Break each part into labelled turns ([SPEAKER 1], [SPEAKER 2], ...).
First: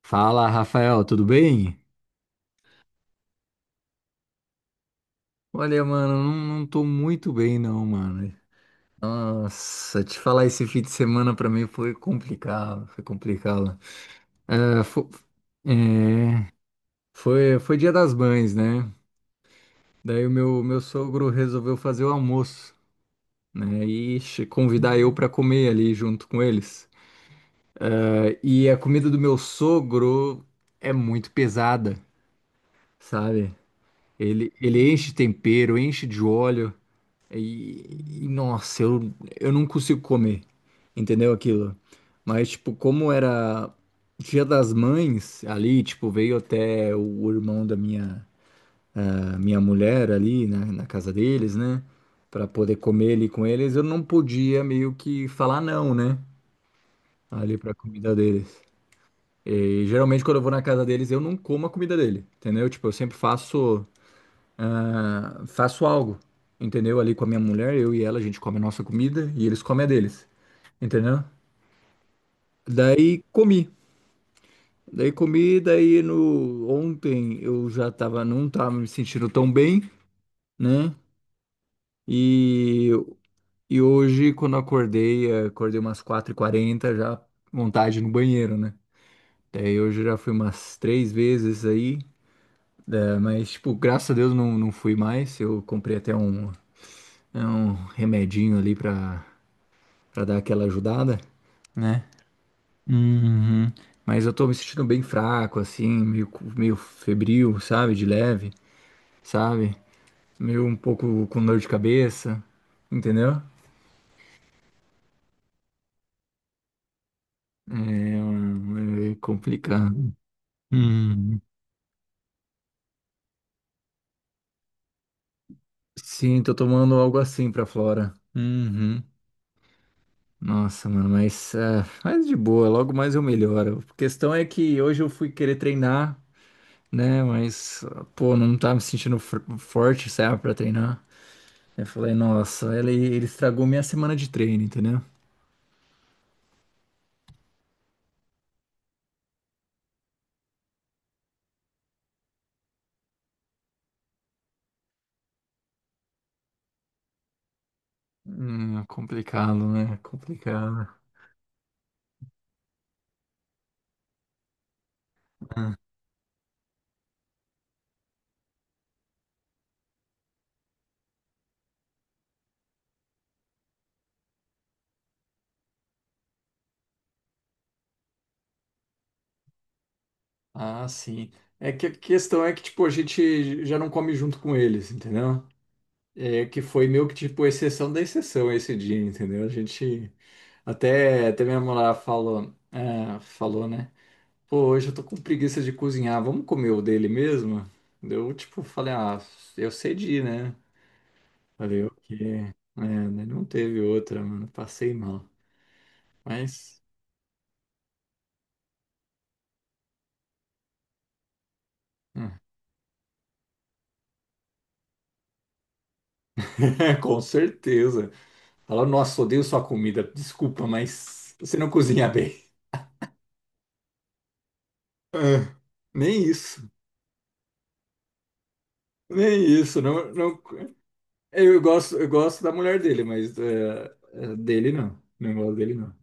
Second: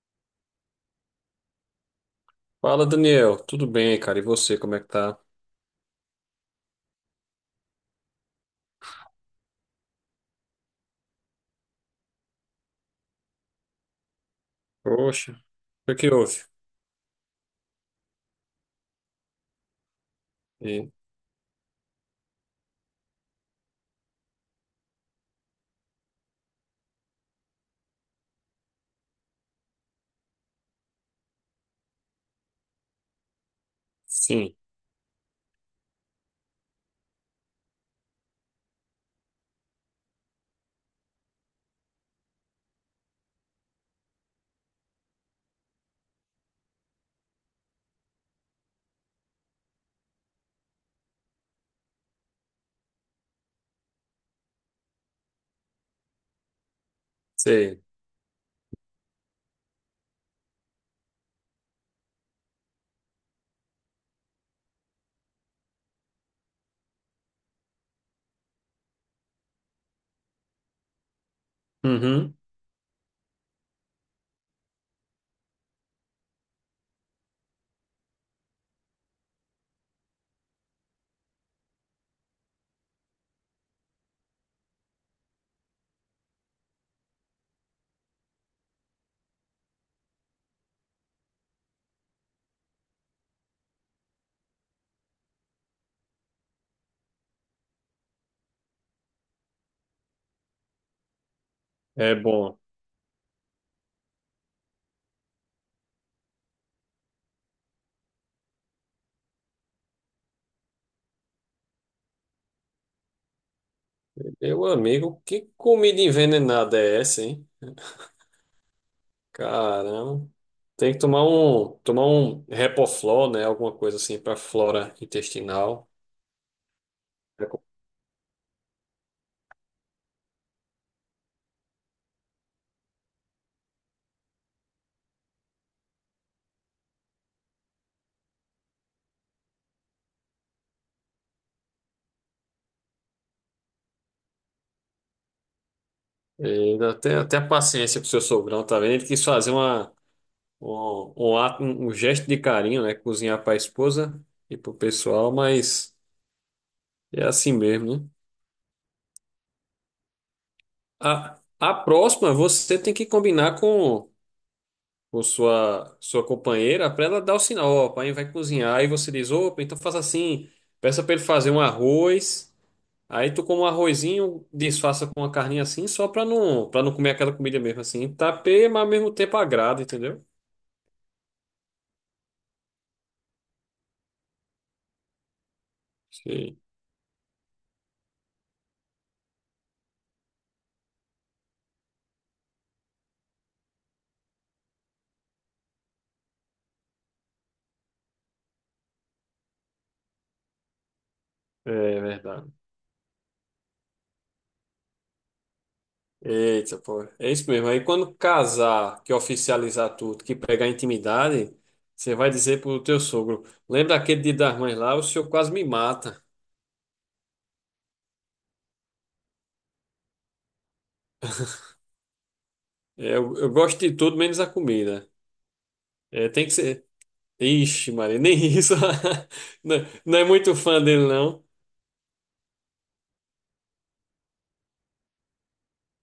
[SPEAKER 1] Fala, Rafael, tudo bem?
[SPEAKER 2] Fala, Daniel. Tudo bem, cara? E você, como é que tá?
[SPEAKER 1] Olha, mano, não, não tô muito bem não, mano. Nossa, te falar esse fim de semana pra mim foi complicado, foi complicado. É,
[SPEAKER 2] Poxa, o que que houve?
[SPEAKER 1] é, foi, foi Dia das Mães, né? Daí o meu
[SPEAKER 2] E-
[SPEAKER 1] sogro resolveu fazer o almoço, né? E convidar eu pra comer ali junto com eles. É, e a comida do meu sogro é muito pesada, sabe?
[SPEAKER 2] sim,
[SPEAKER 1] Ele enche de tempero, enche de óleo. Nossa, eu não consigo comer, entendeu aquilo? Mas, tipo, como era Dia das Mães ali, tipo, veio até o irmão da minha mulher ali na casa deles, né? Pra poder comer ali com eles, eu não podia meio que falar não, né? Ali pra
[SPEAKER 2] sei.
[SPEAKER 1] comida deles. E geralmente quando eu vou na casa deles, eu não como a comida dele, entendeu? Tipo, eu sempre faço ah, faço algo, entendeu? Ali com a minha mulher, eu e ela, a gente come a nossa comida e eles comem a deles, entendeu?
[SPEAKER 2] Uhum,
[SPEAKER 1] Daí comi. Daí comi, daí no ontem eu já tava, não tava me sentindo tão bem, né? E, e hoje, quando eu acordei, acordei umas 4:40 já vontade no banheiro, né? Daí hoje eu já fui umas três vezes aí, mas, tipo, graças a Deus não, não fui mais. Eu comprei até é um remedinho ali pra dar aquela ajudada, né?
[SPEAKER 2] é bom.
[SPEAKER 1] Uhum. Mas eu tô me sentindo bem fraco, assim, meio, meio febril, sabe? De leve, sabe? Meio um pouco com dor de cabeça, entendeu?
[SPEAKER 2] Meu amigo, que comida envenenada é essa, hein?
[SPEAKER 1] É, é complicado.
[SPEAKER 2] Caramba. Tem que tomar
[SPEAKER 1] Uhum.
[SPEAKER 2] tomar um Repoflor, né? Alguma coisa assim pra flora intestinal.
[SPEAKER 1] Sim, tô tomando algo
[SPEAKER 2] É
[SPEAKER 1] assim
[SPEAKER 2] com-
[SPEAKER 1] pra Flora. Uhum. Nossa, mano, mas, é, mas de boa, logo mais eu melhoro. A questão é que hoje eu fui querer treinar, né? Mas, pô, não tá me sentindo forte, sabe, pra treinar. Eu falei, nossa, ele estragou minha semana de treino, entendeu?
[SPEAKER 2] E até a paciência pro seu sogrão, tá vendo? Ele quis fazer um ato, um gesto de carinho, né? Cozinhar pra esposa e pro pessoal, mas é assim mesmo, né?
[SPEAKER 1] Complicado, né? Complicado.
[SPEAKER 2] A próxima você tem que combinar com sua companheira para ela dar o sinal, ó, o pai vai cozinhar e você diz, opa, então faça assim, peça para ele fazer um arroz, aí tu come um arrozinho, disfarça com uma carninha assim, só para não comer aquela comida mesmo assim, tapeia, mas ao mesmo tempo agrada, entendeu?
[SPEAKER 1] Ah, sim. É que a questão é que, tipo, a gente já não come junto com eles, entendeu? É que
[SPEAKER 2] Sim,
[SPEAKER 1] foi meio que, tipo, exceção da exceção esse dia, entendeu? A gente... Até, até minha mulher falou, ah, falou, né? Pô, hoje eu tô com preguiça de cozinhar, vamos comer o dele mesmo? Eu, tipo, falei, ah, eu cedi, né? Falei,
[SPEAKER 2] é verdade.
[SPEAKER 1] ok. É, né, não teve outra, mano, passei mal.
[SPEAKER 2] Eita,
[SPEAKER 1] Mas,
[SPEAKER 2] pô. É isso mesmo. Aí quando casar, que oficializar tudo, que pegar intimidade, você vai
[SPEAKER 1] ah,
[SPEAKER 2] dizer pro teu sogro, lembra aquele Dia das Mães lá, o senhor quase me mata.
[SPEAKER 1] com certeza. Fala, nossa, odeio sua comida. Desculpa, mas você não cozinha bem.
[SPEAKER 2] É, eu gosto de tudo menos a comida.
[SPEAKER 1] Ah, nem
[SPEAKER 2] É, tem que
[SPEAKER 1] isso.
[SPEAKER 2] ser. Ixi, Maria, nem isso.
[SPEAKER 1] Nem
[SPEAKER 2] Não,
[SPEAKER 1] isso. Não,
[SPEAKER 2] não é
[SPEAKER 1] não...
[SPEAKER 2] muito fã dele, não.
[SPEAKER 1] Eu gosto da mulher dele, mas é, dele não. Não gosto dele, não.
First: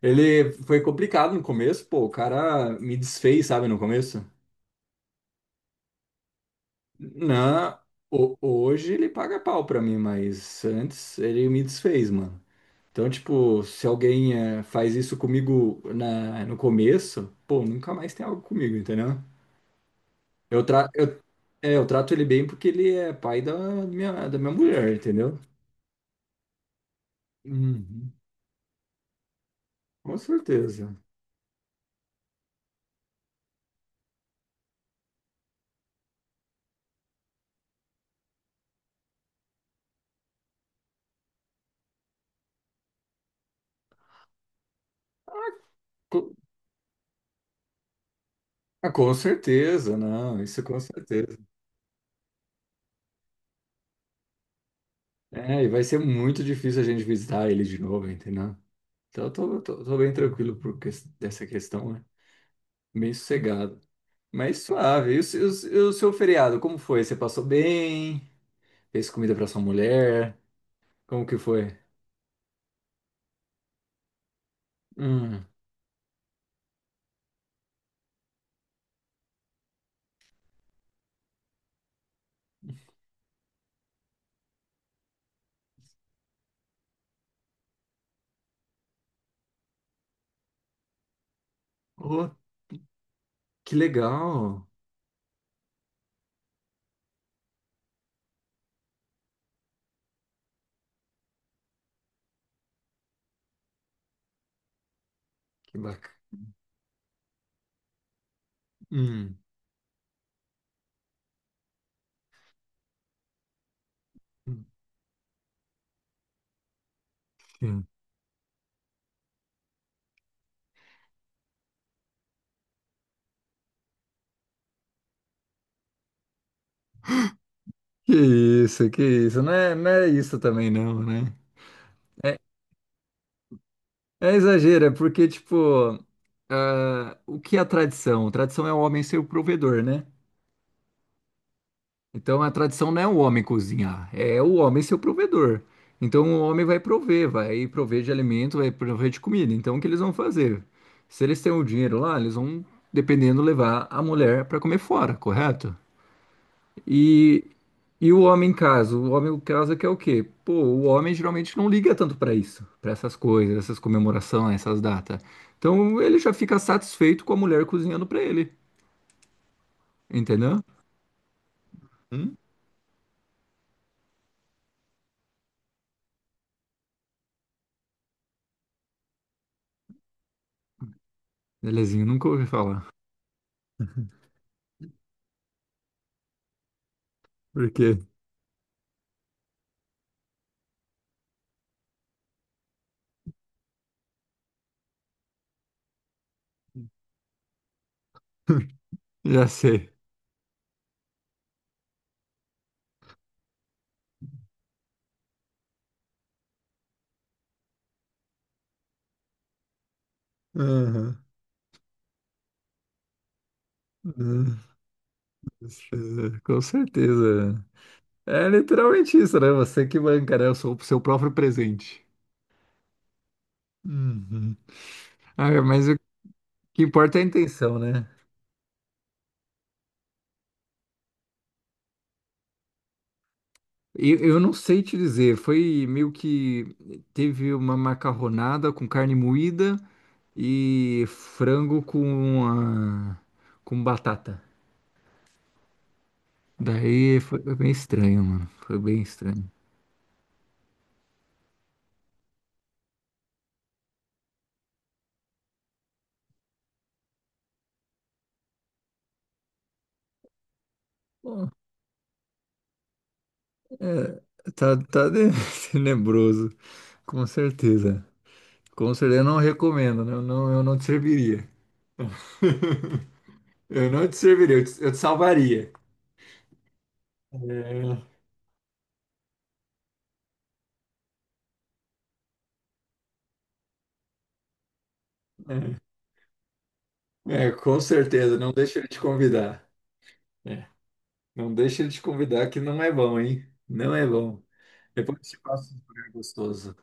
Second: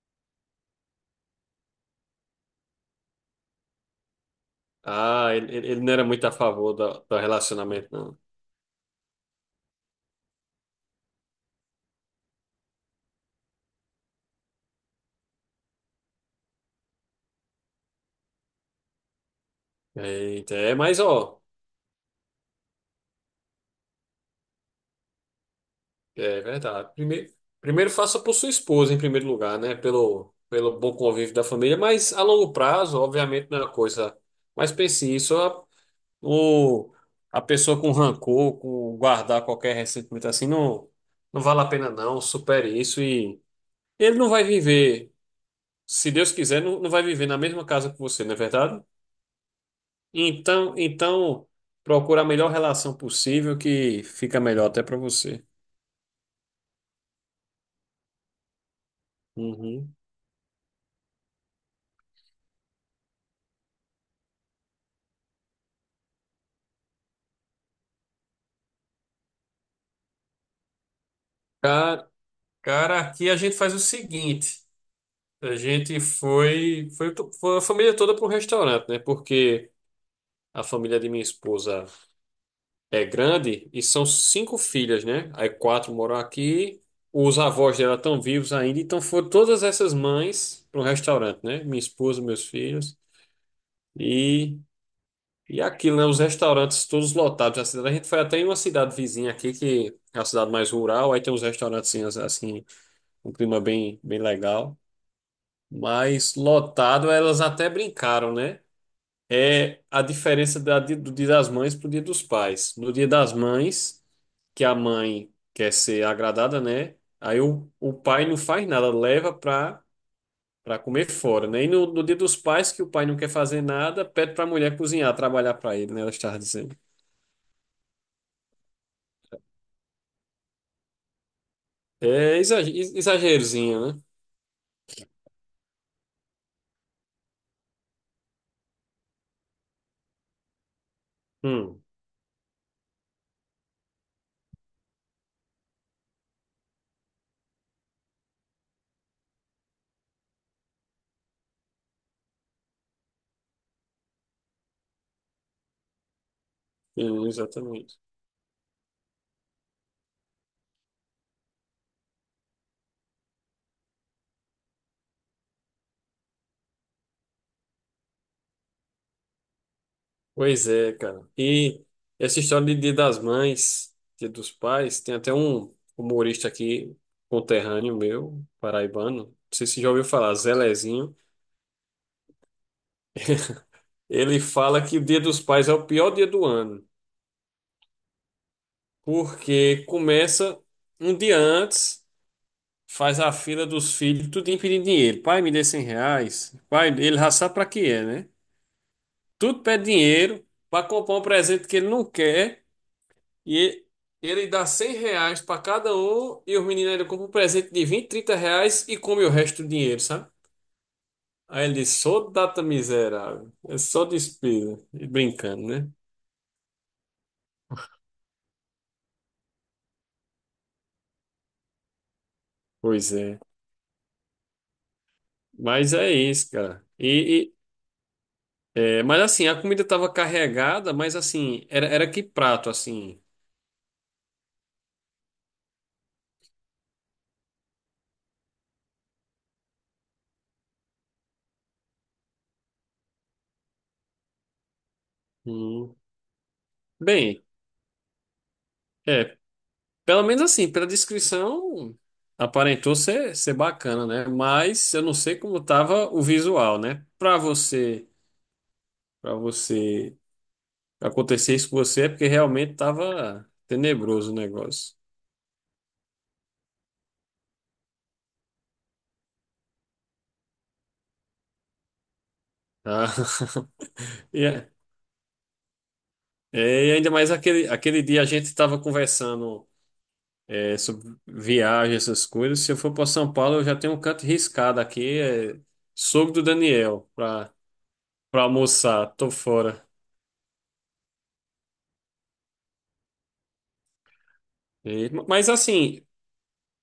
[SPEAKER 1] Ele foi complicado no começo, pô. O cara me desfez, sabe, no começo.
[SPEAKER 2] Ah, ele não era muito a favor do
[SPEAKER 1] Não,
[SPEAKER 2] relacionamento, não.
[SPEAKER 1] hoje ele paga pau pra mim, mas antes ele me desfez, mano. Então, tipo, se alguém faz isso comigo no começo, pô, nunca mais tem algo comigo, entendeu?
[SPEAKER 2] Eita,
[SPEAKER 1] Eu,
[SPEAKER 2] é,
[SPEAKER 1] tra
[SPEAKER 2] mas
[SPEAKER 1] eu,
[SPEAKER 2] ó.
[SPEAKER 1] eu trato ele bem porque ele é pai da minha mulher, entendeu?
[SPEAKER 2] É verdade. Primeiro, primeiro
[SPEAKER 1] Uhum.
[SPEAKER 2] faça por sua esposa, em primeiro lugar, né?
[SPEAKER 1] Com
[SPEAKER 2] Pelo bom
[SPEAKER 1] certeza.
[SPEAKER 2] convívio da família, mas a longo prazo, obviamente, não é uma coisa. Mas pense isso, o, a pessoa com rancor, com guardar qualquer ressentimento assim, não, não vale a pena, não. Supere isso e ele não vai viver,
[SPEAKER 1] Ah,
[SPEAKER 2] se Deus
[SPEAKER 1] Co-
[SPEAKER 2] quiser, não, não vai viver na mesma casa que você, não é verdade?
[SPEAKER 1] ah, com certeza, não, isso
[SPEAKER 2] Então,
[SPEAKER 1] com certeza.
[SPEAKER 2] então procura a melhor relação possível que fica melhor até para você.
[SPEAKER 1] É, e vai ser muito difícil a gente visitar ele de novo, entendeu? Então eu
[SPEAKER 2] Uhum.
[SPEAKER 1] tô bem tranquilo por dessa questão, né? Bem sossegado. Mas suave. E o seu feriado, como foi? Você passou bem? Fez comida pra sua mulher? Como que foi?
[SPEAKER 2] Cara, aqui a gente faz o seguinte:
[SPEAKER 1] Hum.
[SPEAKER 2] a gente foi a família toda pro restaurante, né? Porque a família de minha esposa é grande e são cinco filhas, né? Aí quatro moram aqui, os avós dela estão vivos ainda, então foram todas essas mães pro restaurante, né? Minha esposa,
[SPEAKER 1] Oh,
[SPEAKER 2] meus filhos
[SPEAKER 1] que
[SPEAKER 2] e,
[SPEAKER 1] legal.
[SPEAKER 2] e aquilo, né? Os restaurantes todos lotados na cidade. A gente foi até em uma cidade vizinha aqui, que é a cidade mais rural, aí tem uns restaurantes assim, um clima bem, bem legal.
[SPEAKER 1] Que
[SPEAKER 2] Mas
[SPEAKER 1] bacana.
[SPEAKER 2] lotado, elas até brincaram, né?
[SPEAKER 1] Hum.
[SPEAKER 2] É a diferença do Dia das Mães pro Dia dos Pais. No Dia das Mães, que a mãe quer ser agradada, né? Aí
[SPEAKER 1] Sim.
[SPEAKER 2] o pai não faz nada, leva para comer fora, né? E no Dia dos Pais, que o pai não quer fazer nada, pede para a mulher cozinhar, trabalhar para ele, né? Ela estava dizendo.
[SPEAKER 1] Que isso, que isso. Não é, não é isso também não, né? É,
[SPEAKER 2] Exagerozinho, né?
[SPEAKER 1] é exagero, é porque, tipo, ah, o que é a tradição? Tradição é o homem ser o provedor, né?
[SPEAKER 2] Hum,
[SPEAKER 1] Então a tradição não é o homem cozinhar, é o homem ser o provedor. Então o homem vai prover de alimento, vai prover de comida. Então o que eles vão fazer? Se eles têm o dinheiro lá, eles vão, dependendo, levar a mulher para comer fora, correto?
[SPEAKER 2] sim,
[SPEAKER 1] E,
[SPEAKER 2] exatamente.
[SPEAKER 1] e o homem em casa? O homem em casa que é o quê? Pô, o homem geralmente não liga tanto para isso, para essas coisas, essas comemorações, essas datas. Então ele já fica satisfeito com a mulher cozinhando para ele, entendeu?
[SPEAKER 2] Pois é, cara. E
[SPEAKER 1] Hum?
[SPEAKER 2] essa história de Dia das Mães, Dia dos Pais, tem até um humorista aqui, conterrâneo meu, paraibano, não sei se já ouviu falar, Zé Lezinho.
[SPEAKER 1] Belezinho, nunca ouvi falar.
[SPEAKER 2] Ele fala que o Dia dos Pais é o pior dia do ano,
[SPEAKER 1] Por quê?
[SPEAKER 2] porque começa um dia antes, faz a fila dos filhos, tudo pedindo dinheiro. Pai, me dê R$ 100. Pai, ele já sabe pra que é, né?
[SPEAKER 1] Já
[SPEAKER 2] Tudo pede
[SPEAKER 1] sei.
[SPEAKER 2] dinheiro para comprar um presente que ele não quer. E ele dá R$ 100 pra cada um e os meninos ele compra um presente de R$ 20, R$ 30 e come o resto do dinheiro, sabe?
[SPEAKER 1] Aham.
[SPEAKER 2] Aí ele disse, só data miserável, é só
[SPEAKER 1] Hum.
[SPEAKER 2] despesa. E brincando, né?
[SPEAKER 1] Com certeza. É literalmente isso, né? Você que banca, né? Eu sou o seu próprio presente.
[SPEAKER 2] Pois é.
[SPEAKER 1] Uhum. Ah, é, mas
[SPEAKER 2] Mas
[SPEAKER 1] o
[SPEAKER 2] é isso,
[SPEAKER 1] que
[SPEAKER 2] cara.
[SPEAKER 1] importa é a intenção, né?
[SPEAKER 2] É, mas assim, a comida tava carregada, mas assim, era que prato, assim?
[SPEAKER 1] Eu não sei te dizer, foi meio que teve uma macarronada com carne moída e frango com batata.
[SPEAKER 2] Hum.
[SPEAKER 1] Daí
[SPEAKER 2] Bem,
[SPEAKER 1] foi bem estranho, mano. Foi bem
[SPEAKER 2] é,
[SPEAKER 1] estranho.
[SPEAKER 2] pelo menos assim, pela descrição, aparentou ser bacana, né? Mas eu não sei como tava o visual, né? Pra você. Para você
[SPEAKER 1] Bom,
[SPEAKER 2] acontecer isso com você é porque realmente estava tenebroso o
[SPEAKER 1] é,
[SPEAKER 2] negócio.
[SPEAKER 1] tá tenebroso. Com certeza. Com certeza, eu não recomendo, né? Eu não, eu não te serviria.
[SPEAKER 2] Ah,
[SPEAKER 1] Eu não te
[SPEAKER 2] e,
[SPEAKER 1] serviria,
[SPEAKER 2] é-
[SPEAKER 1] eu te salvaria.
[SPEAKER 2] é, e ainda mais aquele dia a gente estava conversando é, sobre viagem, essas coisas. Se eu for para São Paulo, eu já tenho um canto riscado aqui, é, sogro do Daniel,
[SPEAKER 1] É, é, com certeza,
[SPEAKER 2] para
[SPEAKER 1] não deixa ele te
[SPEAKER 2] almoçar, tô
[SPEAKER 1] convidar.
[SPEAKER 2] fora.
[SPEAKER 1] É, não deixa ele te convidar, que não é bom, hein? Não é bom. Depois eu te
[SPEAKER 2] Mas
[SPEAKER 1] passo um
[SPEAKER 2] assim,
[SPEAKER 1] lugar gostoso.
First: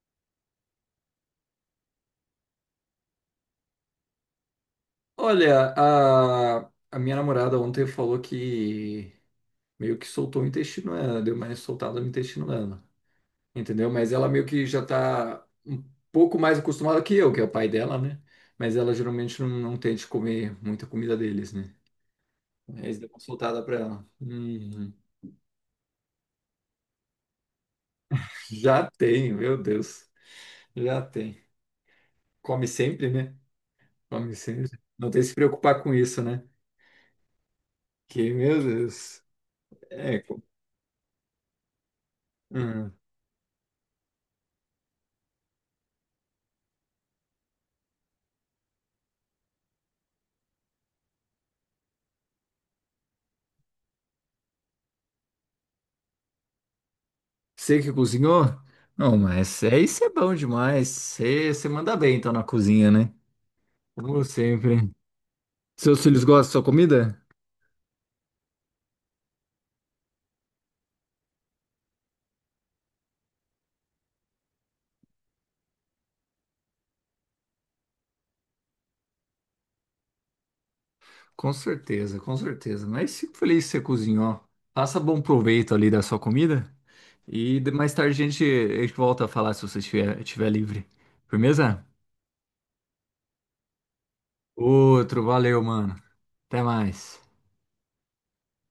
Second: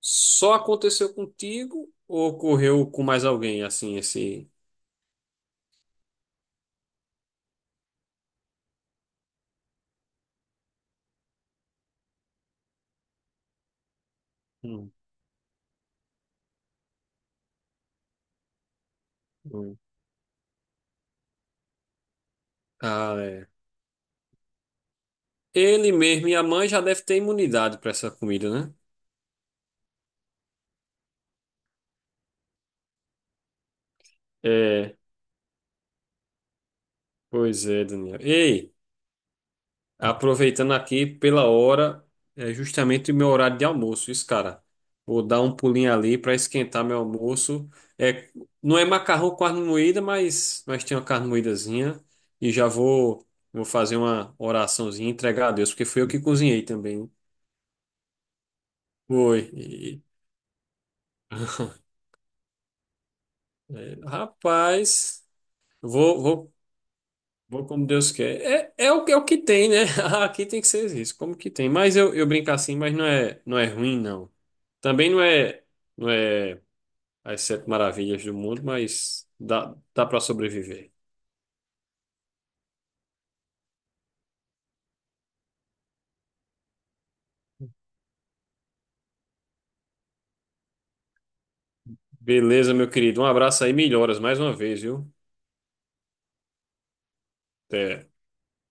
[SPEAKER 2] só aconteceu contigo ou ocorreu com mais alguém assim esse?
[SPEAKER 1] Olha, a minha namorada ontem falou que meio que soltou o intestino dela, deu mais soltada no intestino dela. Entendeu? Mas ela meio que já
[SPEAKER 2] Hum,
[SPEAKER 1] tá um pouco mais acostumada que eu, que é o pai dela, né? Mas ela geralmente não, não
[SPEAKER 2] hum.
[SPEAKER 1] tende comer muita comida deles, né? Aí eles dão
[SPEAKER 2] Ah,
[SPEAKER 1] uma
[SPEAKER 2] é.
[SPEAKER 1] soltada pra ela.
[SPEAKER 2] Ele mesmo e a mãe já deve ter imunidade para essa comida, né?
[SPEAKER 1] Já tem, meu Deus. Já tem. Come sempre, né? Come sempre.
[SPEAKER 2] É,
[SPEAKER 1] Não tem que se preocupar com isso, né?
[SPEAKER 2] pois é, Daniel.
[SPEAKER 1] Que, meu
[SPEAKER 2] Ei,
[SPEAKER 1] Deus. É, co-
[SPEAKER 2] aproveitando aqui pela hora, é
[SPEAKER 1] hum.
[SPEAKER 2] justamente o meu horário de almoço, isso, cara. Vou dar um pulinho ali para esquentar meu almoço. É, não é macarrão com carne moída, mas tem uma carne moídazinha. E já vou fazer uma oraçãozinha e entregar a Deus, porque fui eu que cozinhei também.
[SPEAKER 1] Você que cozinhou? Não,
[SPEAKER 2] Foi.
[SPEAKER 1] mas é isso é bom demais. Você, você manda bem, então, na cozinha, né?
[SPEAKER 2] É,
[SPEAKER 1] Como sempre.
[SPEAKER 2] rapaz,
[SPEAKER 1] Seus
[SPEAKER 2] vou,
[SPEAKER 1] filhos gostam da
[SPEAKER 2] vou
[SPEAKER 1] sua comida?
[SPEAKER 2] vou como Deus quer. É o que tem, né? Aqui tem que ser isso, como que tem. Mas eu brinco assim, mas não é, não é ruim, não. Também não é, não é as sete maravilhas do mundo, mas dá, dá para sobreviver.
[SPEAKER 1] Com certeza, com certeza. Mas fico feliz que você cozinhou. Faça bom proveito ali da sua comida. Mais tarde a gente volta a falar se você estiver livre. Firmeza?
[SPEAKER 2] Beleza, meu querido. Um abraço aí, melhoras mais uma vez, viu?
[SPEAKER 1] Outro, valeu, mano. Até mais.
[SPEAKER 2] Até.